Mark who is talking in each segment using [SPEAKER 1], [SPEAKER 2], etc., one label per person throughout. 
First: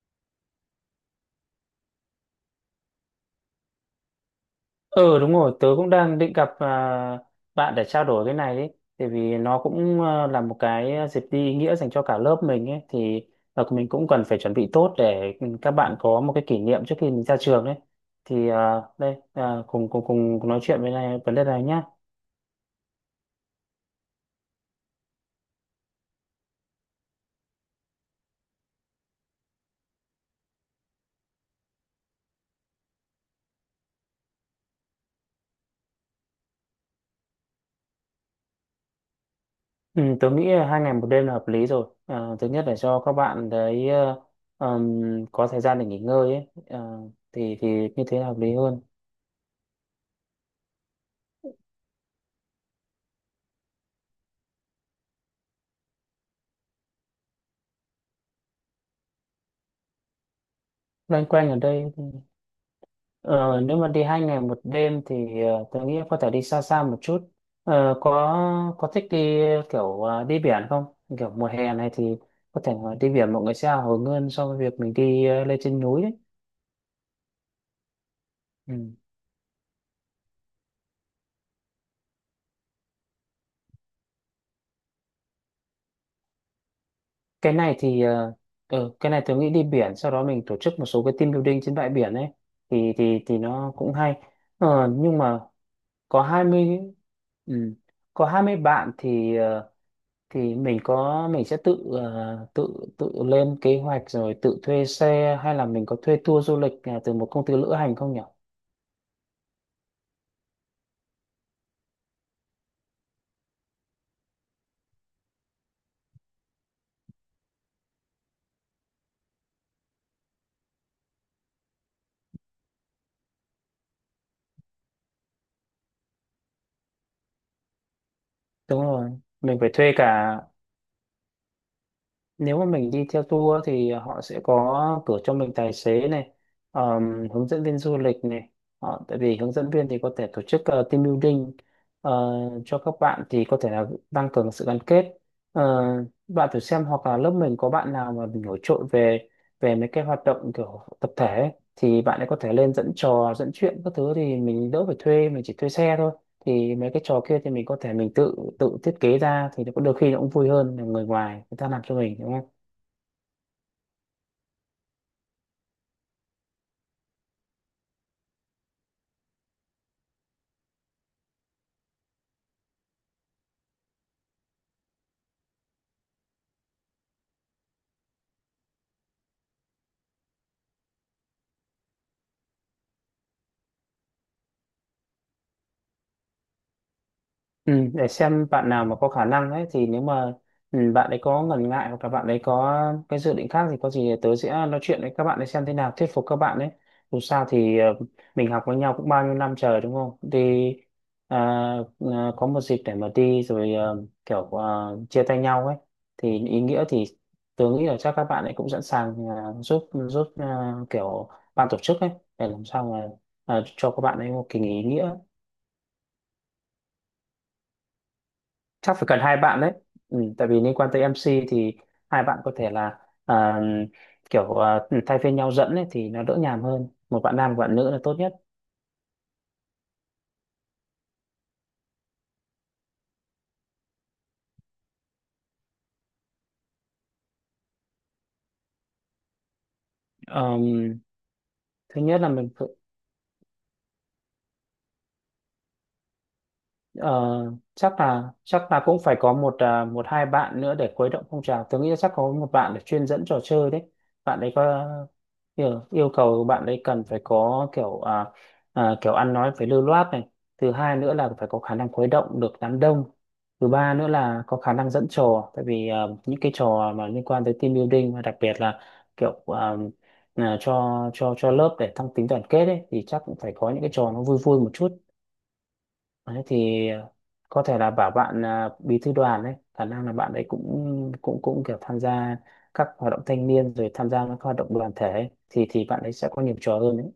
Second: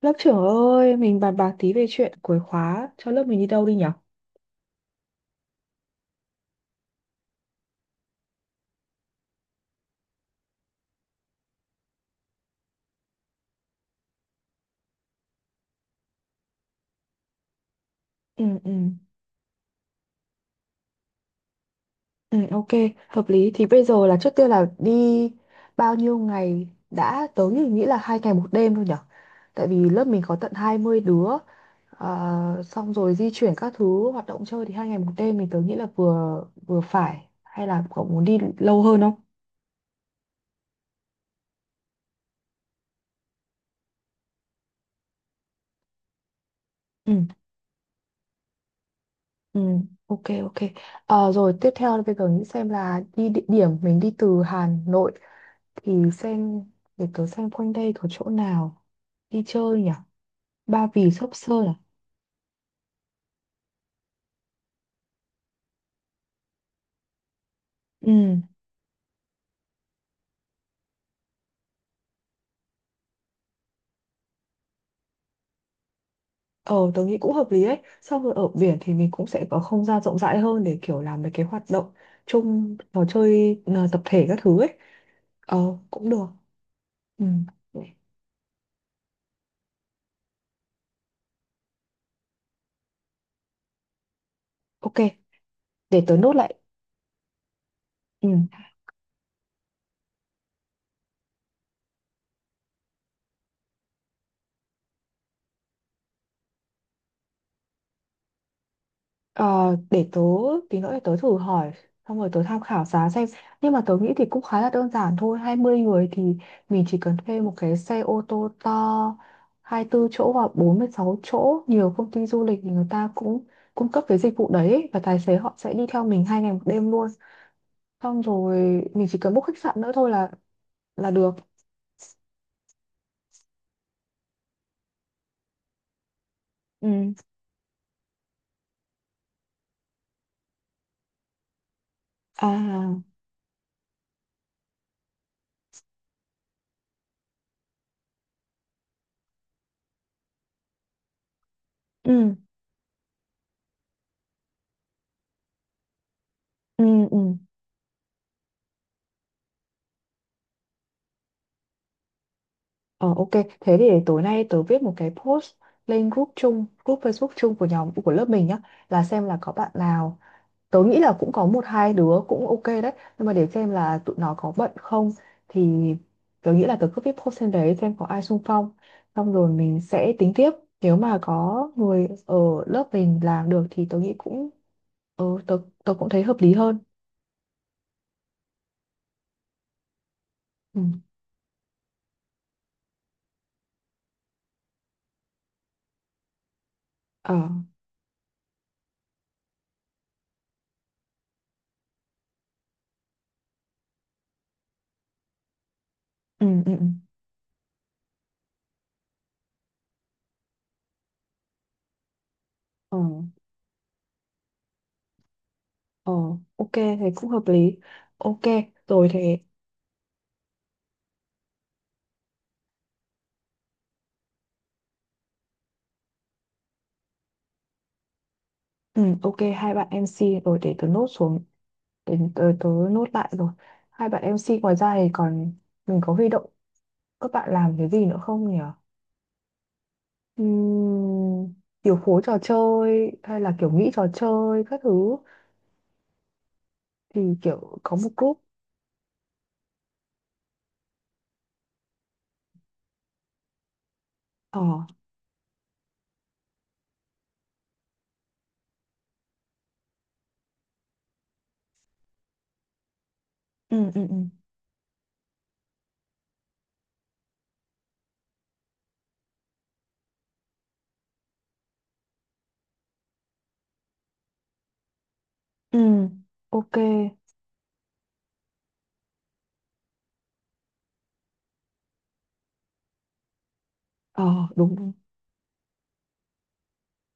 [SPEAKER 1] Lớp trưởng ơi, mình bàn bạc tí về chuyện cuối khóa cho lớp mình đi đâu đi nhở?
[SPEAKER 2] Ừ, đúng rồi, tớ cũng đang định gặp bạn để trao đổi cái này ấy. Tại vì nó cũng là một cái dịp đi ý nghĩa dành cho cả lớp mình ấy. Thì à, mình cũng cần phải chuẩn bị tốt để ừ, các bạn có một cái kỷ niệm trước khi mình ra trường ấy.
[SPEAKER 1] Ừ,
[SPEAKER 2] Thì
[SPEAKER 1] ừ,
[SPEAKER 2] đây, cùng nói chuyện với này, vấn đề này nhá.
[SPEAKER 1] ừ, ok, hợp lý. Thì bây giờ là trước tiên là đi bao nhiêu ngày đã. Tớ nghĩ nghĩ là 2 ngày 1 đêm thôi nhở? Tại vì lớp mình có tận 20 đứa. Xong rồi di chuyển các thứ hoạt động chơi thì 2 ngày 1 đêm tớ nghĩ là vừa vừa phải. Hay là cậu muốn đi lâu hơn không?
[SPEAKER 2] Ừ, tớ nghĩ là 2 ngày 1 đêm là hợp lý rồi. À, thứ nhất là cho các bạn đấy có thời gian để nghỉ ngơi ấy. À,
[SPEAKER 1] Ừ.
[SPEAKER 2] thì như thế là hợp lý hơn.
[SPEAKER 1] Ừ, ok ok. Rồi tiếp theo là bây giờ nghĩ xem là đi địa điểm. Mình đi từ Hà Nội thì xem, để tớ xem quanh đây có chỗ nào đi chơi nhỉ? Ba Vì,
[SPEAKER 2] Loanh
[SPEAKER 1] Sóc
[SPEAKER 2] quanh ở
[SPEAKER 1] Sơn à?
[SPEAKER 2] đây. Ờ, nếu mà đi hai ngày một đêm thì tôi nghĩ có thể đi xa xa một chút. Ờ, có
[SPEAKER 1] Ừ,
[SPEAKER 2] có thích đi kiểu đi biển không? Kiểu mùa hè này thì có thể là đi biển mọi người sẽ hào hứng hơn so với việc mình đi lên trên núi đấy.
[SPEAKER 1] ờ tớ nghĩ cũng hợp lý ấy. Xong rồi ở biển thì
[SPEAKER 2] Ừ.
[SPEAKER 1] mình cũng sẽ có không gian rộng rãi hơn để kiểu làm mấy cái hoạt động chung, trò chơi, tập thể các thứ ấy. Ờ cũng được. Ừ.
[SPEAKER 2] Cái này thì cái này tôi nghĩ đi biển sau đó mình tổ chức một số cái team building trên bãi biển ấy thì nó cũng hay. Ờ,
[SPEAKER 1] Ok,
[SPEAKER 2] nhưng mà
[SPEAKER 1] để tớ
[SPEAKER 2] có
[SPEAKER 1] nốt lại.
[SPEAKER 2] 20. Ừ. Có
[SPEAKER 1] Ừ.
[SPEAKER 2] 20 bạn thì thì mình sẽ tự ờ, tự tự lên kế hoạch rồi tự thuê xe, hay là mình có thuê tour du lịch từ một công ty lữ hành không nhỉ?
[SPEAKER 1] Ờ, để tớ tí nữa, để tớ thử hỏi xong rồi tớ tham khảo giá xem. Nhưng mà tớ nghĩ thì cũng khá là đơn giản thôi. 20 người thì mình chỉ cần thuê một cái xe ô tô to 24 chỗ hoặc 46 chỗ. Nhiều công ty du lịch thì người ta cũng cung cấp cái dịch vụ đấy ấy, và tài xế họ sẽ đi theo mình 2 ngày 1 đêm luôn. Xong rồi
[SPEAKER 2] Đúng
[SPEAKER 1] mình
[SPEAKER 2] rồi,
[SPEAKER 1] chỉ cần book
[SPEAKER 2] mình
[SPEAKER 1] khách
[SPEAKER 2] phải
[SPEAKER 1] sạn nữa
[SPEAKER 2] thuê
[SPEAKER 1] thôi là
[SPEAKER 2] cả,
[SPEAKER 1] được.
[SPEAKER 2] nếu mà mình đi theo tour thì họ sẽ có cử cho mình tài xế này,
[SPEAKER 1] Ừ.
[SPEAKER 2] hướng dẫn viên du lịch này, họ tại vì hướng dẫn viên thì có thể tổ chức team building ờ, cho
[SPEAKER 1] À.
[SPEAKER 2] các bạn thì có thể là tăng cường sự gắn kết. Ờ, bạn thử xem hoặc là lớp mình có bạn nào mà mình nổi trội về về mấy cái hoạt động kiểu tập thể ấy, thì bạn ấy
[SPEAKER 1] Ừ,
[SPEAKER 2] có thể lên dẫn trò dẫn chuyện các thứ thì mình đỡ phải thuê, mình chỉ thuê xe thôi, thì
[SPEAKER 1] ừ,
[SPEAKER 2] mấy cái
[SPEAKER 1] ừ.
[SPEAKER 2] trò kia thì mình có thể mình tự tự thiết kế ra thì nó có đôi khi nó cũng vui hơn là người ngoài người ta làm cho mình đúng không.
[SPEAKER 1] Ờ ok, thế thì để tối nay tớ viết một cái post lên group chung, group Facebook chung của nhóm của lớp mình nhá, là xem là có bạn nào. Tớ nghĩ là cũng có một hai đứa cũng ok đấy, nhưng mà để xem là tụi nó có bận không. Thì tớ nghĩ là tớ cứ viết post lên đấy xem có ai xung phong. Xong rồi mình sẽ tính tiếp. Nếu mà có người ở lớp mình làm được thì tớ nghĩ cũng, ờ tớ tớ cũng thấy hợp lý hơn.
[SPEAKER 2] Ừ, để xem bạn nào mà có khả năng ấy thì nếu mà ừ,
[SPEAKER 1] Ừ.
[SPEAKER 2] bạn ấy có ngần ngại hoặc là bạn ấy có cái dự định khác thì có gì thì tớ sẽ nói chuyện với các bạn ấy xem thế nào, thuyết phục các bạn ấy. Dù
[SPEAKER 1] Ờ.
[SPEAKER 2] sao thì mình học với nhau cũng bao nhiêu năm trời đúng không đi, à, có một dịp để mà đi rồi kiểu chia tay nhau ấy thì
[SPEAKER 1] Ừ
[SPEAKER 2] ý
[SPEAKER 1] ừ ừ.
[SPEAKER 2] nghĩa, thì tớ nghĩ là chắc các bạn ấy cũng sẵn sàng ờ, giúp giúp ờ, kiểu ban tổ chức ấy để làm sao
[SPEAKER 1] Ờ.
[SPEAKER 2] mà cho các bạn ấy một kỳ nghỉ ý nghĩa.
[SPEAKER 1] Ờ, ok, thế cũng hợp lý. Ok,
[SPEAKER 2] Chắc phải
[SPEAKER 1] rồi
[SPEAKER 2] cần hai
[SPEAKER 1] thế.
[SPEAKER 2] bạn đấy, ừ, tại vì liên quan tới MC thì hai bạn có thể là à, kiểu thay phiên nhau dẫn ấy, thì nó đỡ nhàm hơn, một bạn nam một bạn nữ là tốt nhất.
[SPEAKER 1] Ừ, ok, hai bạn MC rồi để tớ nốt xuống, để tớ nốt lại rồi. Hai bạn MC ngoài ra thì còn mình có huy động các bạn làm cái gì nữa không nhỉ?
[SPEAKER 2] Ờm,
[SPEAKER 1] Ừm, điều
[SPEAKER 2] thứ nhất
[SPEAKER 1] phối
[SPEAKER 2] là
[SPEAKER 1] trò
[SPEAKER 2] mình
[SPEAKER 1] chơi hay là kiểu nghĩ trò chơi các thứ,
[SPEAKER 2] Ờ,
[SPEAKER 1] thì kiểu có
[SPEAKER 2] chắc
[SPEAKER 1] một
[SPEAKER 2] là
[SPEAKER 1] group.
[SPEAKER 2] chắc là cũng phải có một một hai bạn nữa để khuấy động phong trào. Tôi nghĩ là chắc có một bạn để chuyên dẫn trò chơi đấy. Bạn ấy
[SPEAKER 1] Ờ.
[SPEAKER 2] có kiểu, yêu cầu bạn ấy cần phải có kiểu ăn nói phải lưu loát này. Thứ hai nữa là phải có khả năng khuấy động được đám đông. Thứ
[SPEAKER 1] Ừ
[SPEAKER 2] ba
[SPEAKER 1] ừ
[SPEAKER 2] nữa
[SPEAKER 1] ừ
[SPEAKER 2] là có khả năng dẫn trò. Tại vì những cái trò mà liên quan tới team building và đặc biệt là kiểu à, cho cho lớp để tăng tính đoàn kết ấy thì chắc cũng phải có những cái trò nó vui vui một chút.
[SPEAKER 1] ừ
[SPEAKER 2] Đấy,
[SPEAKER 1] ok.
[SPEAKER 2] thì có thể là bảo bạn bí thư đoàn đấy, khả năng là bạn ấy cũng cũng cũng kiểu tham gia các hoạt động thanh niên, rồi tham gia các
[SPEAKER 1] Ờ
[SPEAKER 2] hoạt động
[SPEAKER 1] đúng.
[SPEAKER 2] đoàn thể ấy, thì bạn ấy sẽ có nhiều trò hơn đấy.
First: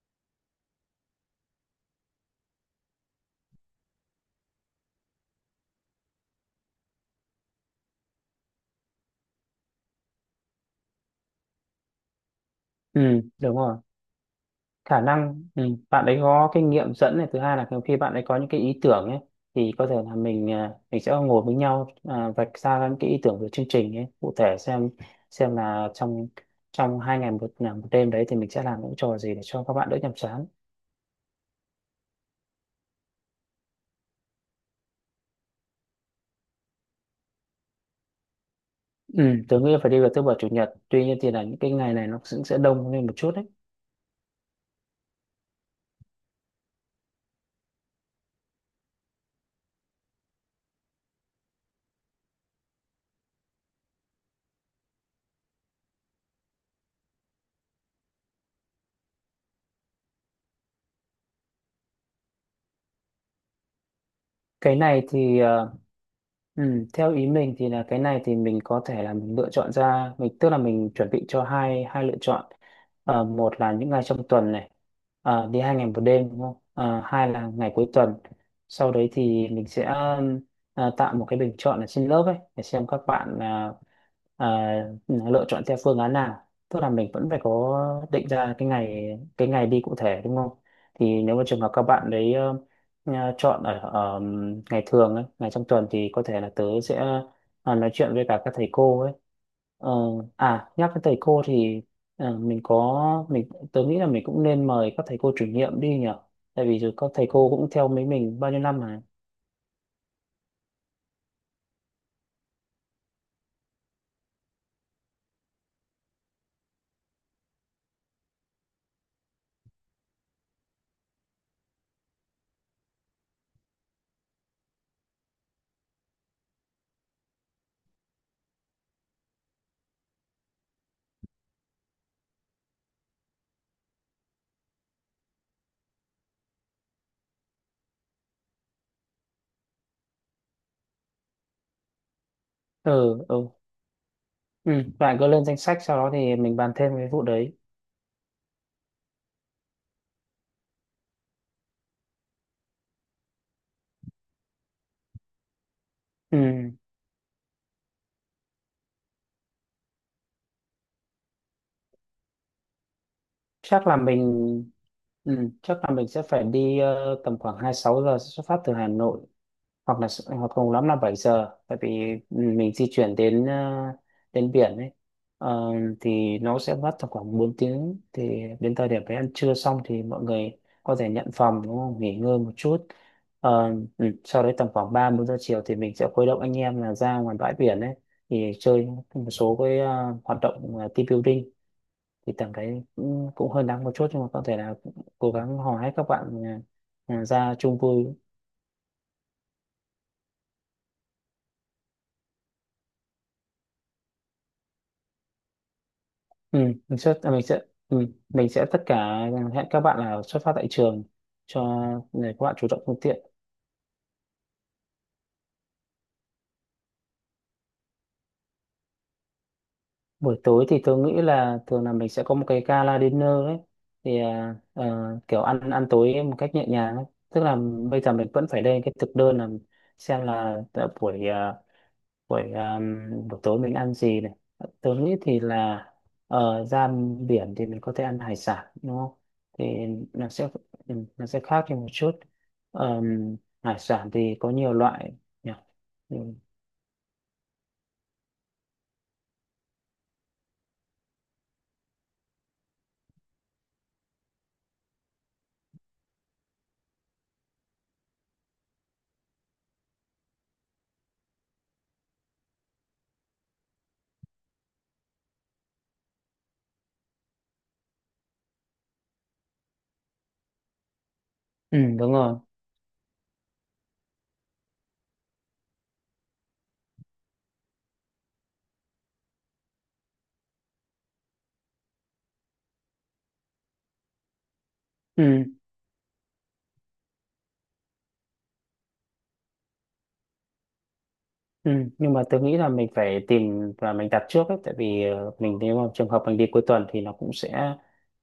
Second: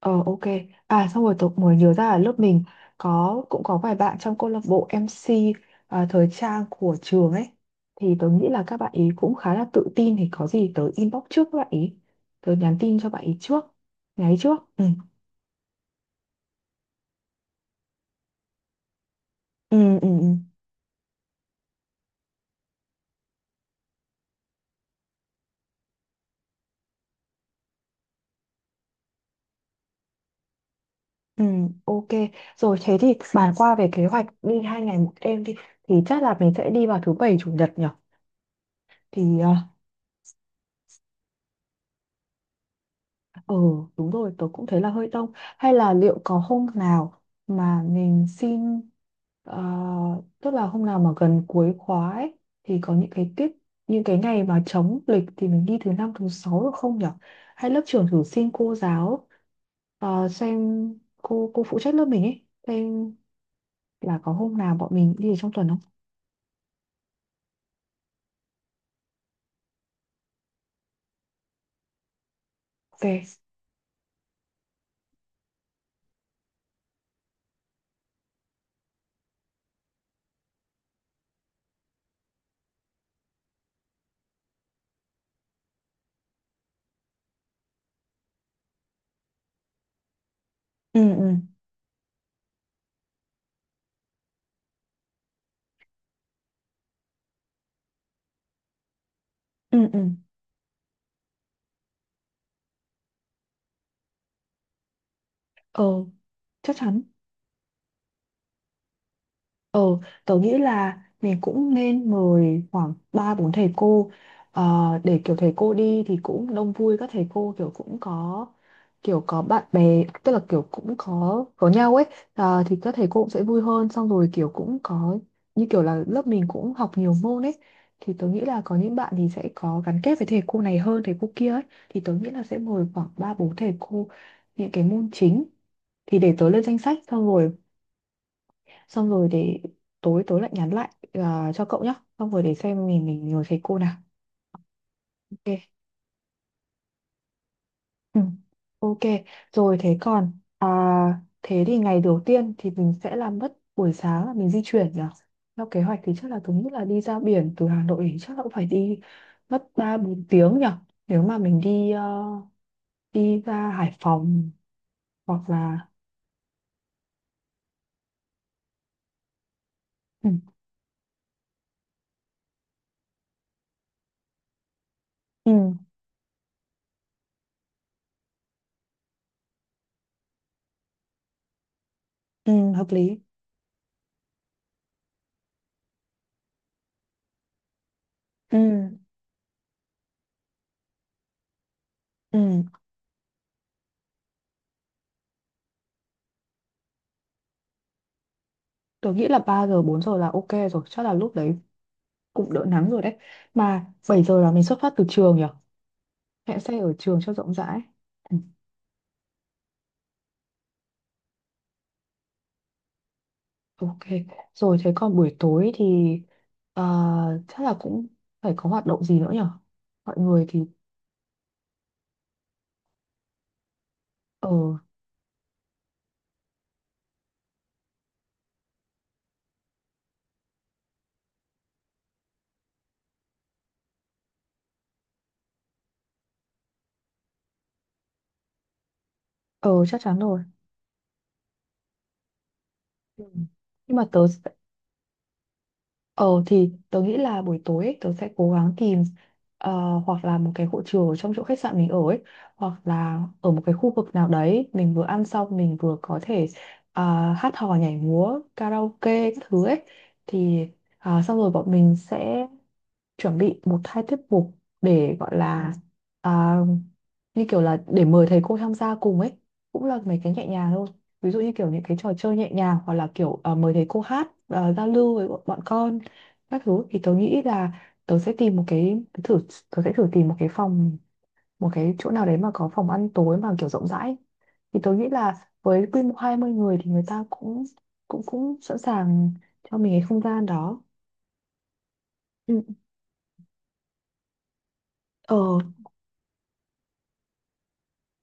[SPEAKER 1] Ờ ok. À xong rồi tôi mới nhớ ra là lớp mình cũng có vài bạn trong câu lạc bộ MC thời trang của trường ấy. Thì tôi nghĩ là các bạn ý cũng khá là tự tin, thì có gì tớ inbox trước các bạn ý. Tớ nhắn tin
[SPEAKER 2] Ừ
[SPEAKER 1] cho bạn ý
[SPEAKER 2] đúng
[SPEAKER 1] trước.
[SPEAKER 2] rồi,
[SPEAKER 1] Nhắn trước. Ừ.
[SPEAKER 2] khả năng ừ, bạn ấy có kinh nghiệm dẫn này, thứ hai là khi bạn ấy có những cái ý tưởng ấy thì có thể
[SPEAKER 1] Ừ, ừ,
[SPEAKER 2] là
[SPEAKER 1] ừ.
[SPEAKER 2] mình sẽ ngồi với nhau, vạch ra những cái ý tưởng về chương trình ấy cụ thể, xem là trong trong hai ngày một, là một đêm đấy thì mình sẽ làm những trò gì để cho các bạn đỡ nhàm chán.
[SPEAKER 1] Ừ, ok. Rồi thế thì bàn qua về kế hoạch đi 2 ngày 1 đêm đi. Thì chắc là mình sẽ đi vào thứ bảy chủ nhật nhỉ?
[SPEAKER 2] Ừ,
[SPEAKER 1] Thì ờ,
[SPEAKER 2] tớ nghĩ là phải đi vào thứ bảy chủ nhật, tuy nhiên thì là những cái ngày này nó cũng sẽ đông lên một chút đấy.
[SPEAKER 1] Ừ đúng rồi, tớ cũng thấy là hơi đông. Hay là liệu có hôm nào mà mình xin, ờ, tức là hôm nào mà gần cuối khóa ấy, thì có những cái tiết, những cái ngày mà trống lịch, thì mình đi thứ năm thứ sáu được không nhở? Hay lớp trưởng thử xin cô giáo, xem cô phụ trách lớp mình ấy, xem là có hôm nào
[SPEAKER 2] Cái
[SPEAKER 1] bọn
[SPEAKER 2] này
[SPEAKER 1] mình đi ở
[SPEAKER 2] thì
[SPEAKER 1] trong tuần không?
[SPEAKER 2] ừ, theo ý mình thì là cái này thì mình có thể là mình lựa chọn ra, mình tức là mình chuẩn bị cho hai hai lựa chọn.
[SPEAKER 1] Ok.
[SPEAKER 2] Ờ, một là những ngày trong tuần này đi hai ngày một đêm đúng không. Ờ, hai là ngày cuối tuần, sau đấy thì mình sẽ tạo một cái bình chọn ở trên lớp ấy để xem các bạn à, lựa chọn theo phương án nào, tức là mình vẫn phải có định ra cái ngày đi cụ thể đúng không,
[SPEAKER 1] Ừ
[SPEAKER 2] thì
[SPEAKER 1] ừ
[SPEAKER 2] nếu mà trường hợp các bạn đấy nhà chọn ở ngày thường ấy, ngày trong tuần, thì có thể là tớ sẽ nói chuyện với cả các thầy cô ấy.
[SPEAKER 1] ừ
[SPEAKER 2] Ờ,
[SPEAKER 1] ừ.
[SPEAKER 2] à nhắc đến thầy cô thì mình tớ nghĩ là mình cũng nên mời các thầy cô chủ nhiệm
[SPEAKER 1] Ờ
[SPEAKER 2] đi nhỉ. Tại
[SPEAKER 1] chắc
[SPEAKER 2] vì rồi
[SPEAKER 1] chắn.
[SPEAKER 2] các thầy cô cũng theo mấy mình bao nhiêu năm mà.
[SPEAKER 1] Ờ, tớ nghĩ là mình cũng nên mời khoảng 3 4 thầy cô, ờ, để kiểu thầy cô đi thì cũng đông vui, các thầy cô kiểu cũng có kiểu có bạn bè, tức là kiểu cũng có nhau ấy. Ờ, thì các thầy cô cũng sẽ vui hơn. Xong rồi kiểu cũng có, như kiểu là lớp mình cũng học nhiều môn ấy, thì tớ nghĩ là có những bạn thì sẽ có gắn kết với thầy cô này hơn thầy cô kia ấy. Thì tớ nghĩ là sẽ mời khoảng 3 4 thầy cô những cái môn chính. Thì để tớ lên danh sách, xong rồi để tối tối lại nhắn lại, cho cậu nhá, xong rồi để xem
[SPEAKER 2] Ừ
[SPEAKER 1] mình ngồi
[SPEAKER 2] ừ.
[SPEAKER 1] thầy cô nào.
[SPEAKER 2] Ừ, bạn cứ lên danh sách
[SPEAKER 1] Ok.
[SPEAKER 2] sau đó thì mình bàn thêm cái vụ đấy.
[SPEAKER 1] Ừ. Ok, rồi thế còn, à, thế thì ngày đầu tiên thì mình sẽ làm mất buổi sáng là mình di chuyển nhỉ. Theo kế hoạch thì chắc
[SPEAKER 2] Ừ,
[SPEAKER 1] là thống nhất là đi ra biển. Từ Hà Nội thì chắc là cũng phải đi mất 3 4 tiếng nhỉ, nếu mà mình đi đi ra
[SPEAKER 2] chắc là
[SPEAKER 1] Hải Phòng
[SPEAKER 2] mình ừ,
[SPEAKER 1] hoặc
[SPEAKER 2] chắc
[SPEAKER 1] là.
[SPEAKER 2] là mình sẽ phải đi tầm khoảng 26 giờ xuất phát từ Hà Nội, hoặc là
[SPEAKER 1] Ừ,
[SPEAKER 2] hoặc cùng lắm là 7 giờ, tại vì mình di chuyển đến đến biển ấy,
[SPEAKER 1] ừ,
[SPEAKER 2] Ờ, thì nó sẽ mất tầm khoảng 4 tiếng, thì đến thời điểm đấy ăn trưa xong thì mọi người có thể nhận phòng đúng không, nghỉ ngơi một
[SPEAKER 1] ừ,
[SPEAKER 2] chút.
[SPEAKER 1] hợp lý.
[SPEAKER 2] Ờ, ừ, sau đấy tầm khoảng 3 4 giờ chiều thì mình sẽ khuấy động anh em là ra ngoài bãi biển ấy thì
[SPEAKER 1] Ừ,
[SPEAKER 2] chơi một số cái hoạt động team building, thì
[SPEAKER 1] ừ.
[SPEAKER 2] tầm đấy cũng, cũng hơi nắng một chút nhưng mà có thể là cố gắng hò hét các bạn ra chung vui.
[SPEAKER 1] Tôi nghĩ là 3 giờ 4 giờ là ok rồi. Chắc là lúc đấy cũng đỡ nắng rồi đấy. Mà 7 giờ là mình xuất phát từ trường nhỉ,
[SPEAKER 2] Ừ,
[SPEAKER 1] hẹn xe ở trường cho
[SPEAKER 2] mình
[SPEAKER 1] rộng
[SPEAKER 2] sẽ
[SPEAKER 1] rãi.
[SPEAKER 2] ừ,
[SPEAKER 1] Ừ,
[SPEAKER 2] mình sẽ tất cả hẹn các bạn là xuất phát tại trường, cho để các bạn chủ động phương tiện.
[SPEAKER 1] ok. Rồi thế còn buổi tối thì, ờ, chắc là cũng phải có hoạt động gì nữa nhỉ? Mọi
[SPEAKER 2] Buổi
[SPEAKER 1] người thì.
[SPEAKER 2] tối thì tôi nghĩ là thường là mình sẽ có một cái gala dinner ấy, thì
[SPEAKER 1] Ờ.
[SPEAKER 2] kiểu ăn ăn tối một cách nhẹ nhàng ấy. Tức là bây giờ mình vẫn phải lên cái thực đơn, là xem là tại buổi à, buổi buổi tối mình ăn gì này, tớ nghĩ thì là ở ra biển thì mình có thể ăn hải sản đúng không, thì
[SPEAKER 1] Ờ chắc chắn
[SPEAKER 2] nó
[SPEAKER 1] rồi.
[SPEAKER 2] sẽ nó sẽ khác đi một chút.
[SPEAKER 1] Ừ.
[SPEAKER 2] Ờm, hải
[SPEAKER 1] Nhưng mà
[SPEAKER 2] sản
[SPEAKER 1] tớ.
[SPEAKER 2] thì có nhiều loại nhỉ. Ừ,
[SPEAKER 1] Ờ thì tớ nghĩ là buổi tối ấy, tớ sẽ cố gắng tìm, ờ, hoặc là một cái hội trường ở trong chỗ khách sạn mình ở ấy, hoặc là ở một cái khu vực nào đấy mình vừa ăn xong mình vừa có thể, hát hò nhảy múa karaoke các thứ ấy. Thì, à, xong rồi bọn mình sẽ chuẩn bị một hai tiết mục để gọi là, à, như kiểu là để mời thầy cô tham gia cùng ấy, cũng là mấy cái nhẹ nhàng thôi. Ví dụ như kiểu
[SPEAKER 2] ừ,
[SPEAKER 1] những cái trò
[SPEAKER 2] đúng
[SPEAKER 1] chơi
[SPEAKER 2] rồi.
[SPEAKER 1] nhẹ nhàng, hoặc là kiểu mời thầy cô hát, giao lưu với bọn bọn con các thứ. Thì tớ nghĩ là tớ sẽ tìm một cái, tớ thử, tớ sẽ thử tìm một cái phòng, một cái chỗ nào đấy mà có phòng ăn tối mà kiểu rộng rãi. Thì tớ nghĩ là
[SPEAKER 2] Ừ.
[SPEAKER 1] với quy mô 20 người thì người ta cũng cũng cũng sẵn sàng cho mình cái không gian đó.
[SPEAKER 2] Ừ, nhưng mà tôi nghĩ
[SPEAKER 1] Ừ.
[SPEAKER 2] là mình phải tìm và mình đặt trước ấy, tại vì
[SPEAKER 1] Ờ
[SPEAKER 2] mình nếu mà trường hợp mình đi cuối tuần thì nó cũng sẽ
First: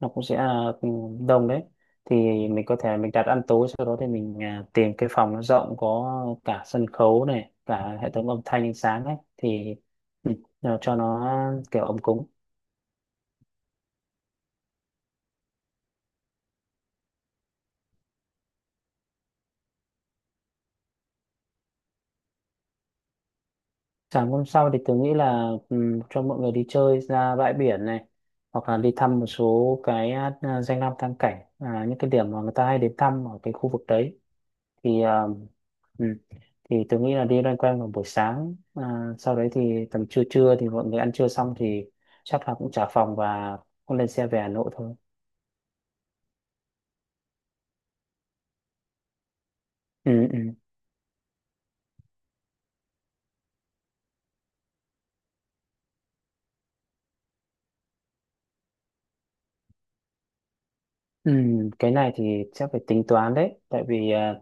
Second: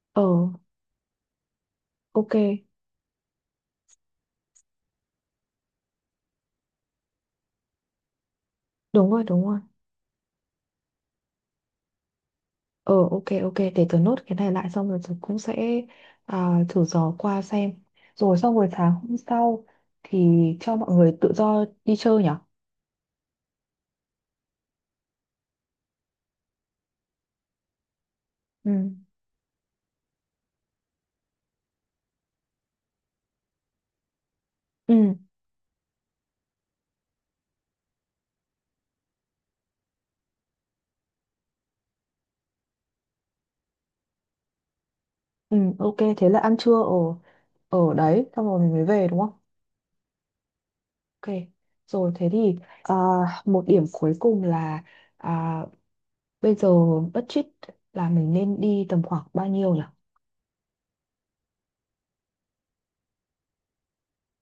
[SPEAKER 2] nó
[SPEAKER 1] ờ
[SPEAKER 2] cũng sẽ đông đấy, thì
[SPEAKER 1] ok.
[SPEAKER 2] mình có thể mình đặt ăn tối, sau đó thì mình tìm cái phòng nó rộng, có cả sân khấu này, cả hệ thống âm thanh ánh sáng
[SPEAKER 1] Đúng
[SPEAKER 2] ấy,
[SPEAKER 1] rồi đúng rồi.
[SPEAKER 2] thì ừ, cho nó kiểu ấm cúng.
[SPEAKER 1] Ờ ok ok, để tớ nốt cái này lại, xong rồi tớ cũng sẽ, thử dò qua xem. Rồi xong rồi sáng hôm sau thì cho mọi người tự do đi chơi nhở.
[SPEAKER 2] Sáng hôm sau thì tôi nghĩ là ừ, cho mọi người đi chơi ra bãi biển này, hoặc là
[SPEAKER 1] Ừ.
[SPEAKER 2] đi thăm một số cái danh lam thắng cảnh, những cái điểm mà người ta hay đến thăm ở cái khu vực đấy, thì
[SPEAKER 1] Ừ.
[SPEAKER 2] ừ, thì tôi nghĩ là đi loanh quanh vào buổi sáng, sau đấy thì tầm trưa trưa thì mọi người ăn trưa xong thì chắc là cũng trả phòng và cũng lên xe về Hà Nội thôi.
[SPEAKER 1] Ừ, ok, thế là ăn trưa ở ở đấy, xong rồi mình mới về đúng không?
[SPEAKER 2] Ừ, ừ.
[SPEAKER 1] Ok, rồi thế thì, à, một điểm cuối cùng là, à, bây giờ budget là mình nên đi tầm khoảng bao nhiêu nhỉ?
[SPEAKER 2] Ừ, cái này thì chắc phải tính toán đấy, tại vì ờ,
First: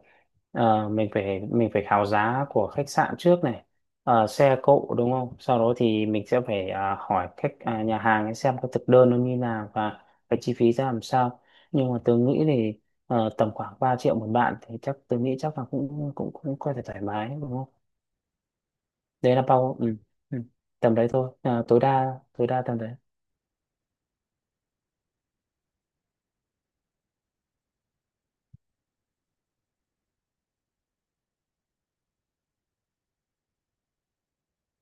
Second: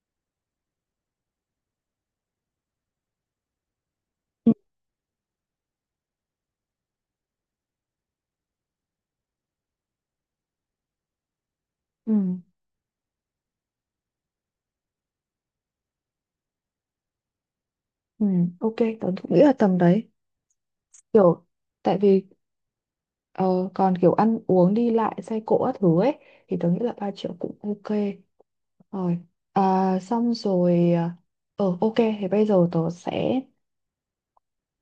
[SPEAKER 2] ờ, mình phải khảo giá của khách sạn trước này, Ờ,
[SPEAKER 1] Ừ.
[SPEAKER 2] xe cộ đúng không? Sau đó thì mình sẽ phải hỏi nhà hàng ấy xem cái thực đơn nó như nào, và cái chi phí ra làm sao. Nhưng mà
[SPEAKER 1] Ừ,
[SPEAKER 2] tôi nghĩ thì tầm khoảng 3 triệu một bạn thì chắc tôi nghĩ chắc là cũng cũng cũng có thể thoải mái đúng không?
[SPEAKER 1] ừ, ok, tớ cũng
[SPEAKER 2] Đấy
[SPEAKER 1] nghĩ
[SPEAKER 2] là
[SPEAKER 1] là
[SPEAKER 2] bao
[SPEAKER 1] tầm
[SPEAKER 2] ừ,
[SPEAKER 1] đấy.
[SPEAKER 2] ừ, tầm đấy thôi.
[SPEAKER 1] Kiểu,
[SPEAKER 2] Ờ, tối
[SPEAKER 1] tại
[SPEAKER 2] đa
[SPEAKER 1] vì
[SPEAKER 2] tối đa tầm đấy.
[SPEAKER 1] ờ, còn kiểu ăn uống đi lại xe cộ các thứ ấy, thì tớ nghĩ là 3 triệu cũng ok. Rồi, à, xong rồi, ờ, ok, thì bây giờ tớ sẽ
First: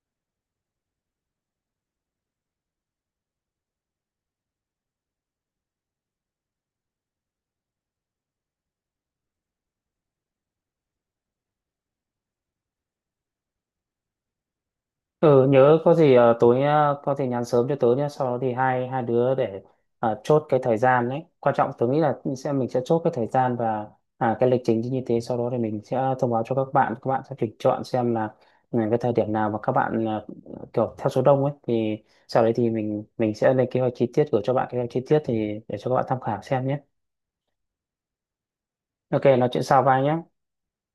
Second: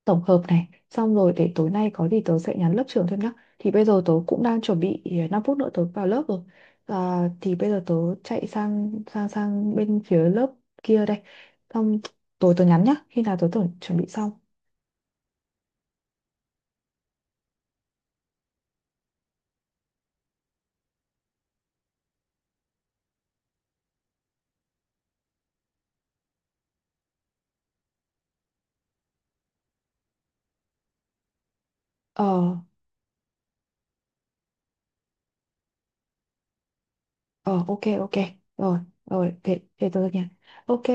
[SPEAKER 1] tổng hợp này, xong rồi để tối nay có gì tớ sẽ nhắn lớp trưởng thêm nhá. Thì bây giờ tớ cũng đang chuẩn bị, 5 phút nữa tớ vào lớp rồi. À, thì bây giờ tớ chạy sang sang sang bên phía lớp kia đây, xong tối tớ nhắn nhá khi nào tớ tưởng chuẩn bị xong.
[SPEAKER 2] Ừ, nhớ có gì tối có thể nhắn sớm cho tớ nhé, sau đó thì hai hai đứa để chốt cái thời gian đấy, quan trọng tớ nghĩ là sẽ mình sẽ chốt cái thời gian và cái lịch trình như thế, sau đó thì mình sẽ thông báo cho các bạn, các bạn sẽ tuyển chọn xem là ừ, cái thời điểm nào mà các bạn kiểu theo số đông ấy thì sau đấy
[SPEAKER 1] Ờ.
[SPEAKER 2] thì mình sẽ lên kế hoạch chi tiết gửi cho bạn, kế hoạch chi tiết thì để cho các bạn tham khảo xem nhé.
[SPEAKER 1] Ờ ok ok. Rồi.
[SPEAKER 2] OK,
[SPEAKER 1] Rồi
[SPEAKER 2] nói
[SPEAKER 1] thế
[SPEAKER 2] chuyện sau,
[SPEAKER 1] thế
[SPEAKER 2] bye
[SPEAKER 1] tớ
[SPEAKER 2] nhé.
[SPEAKER 1] nhắn. Ok.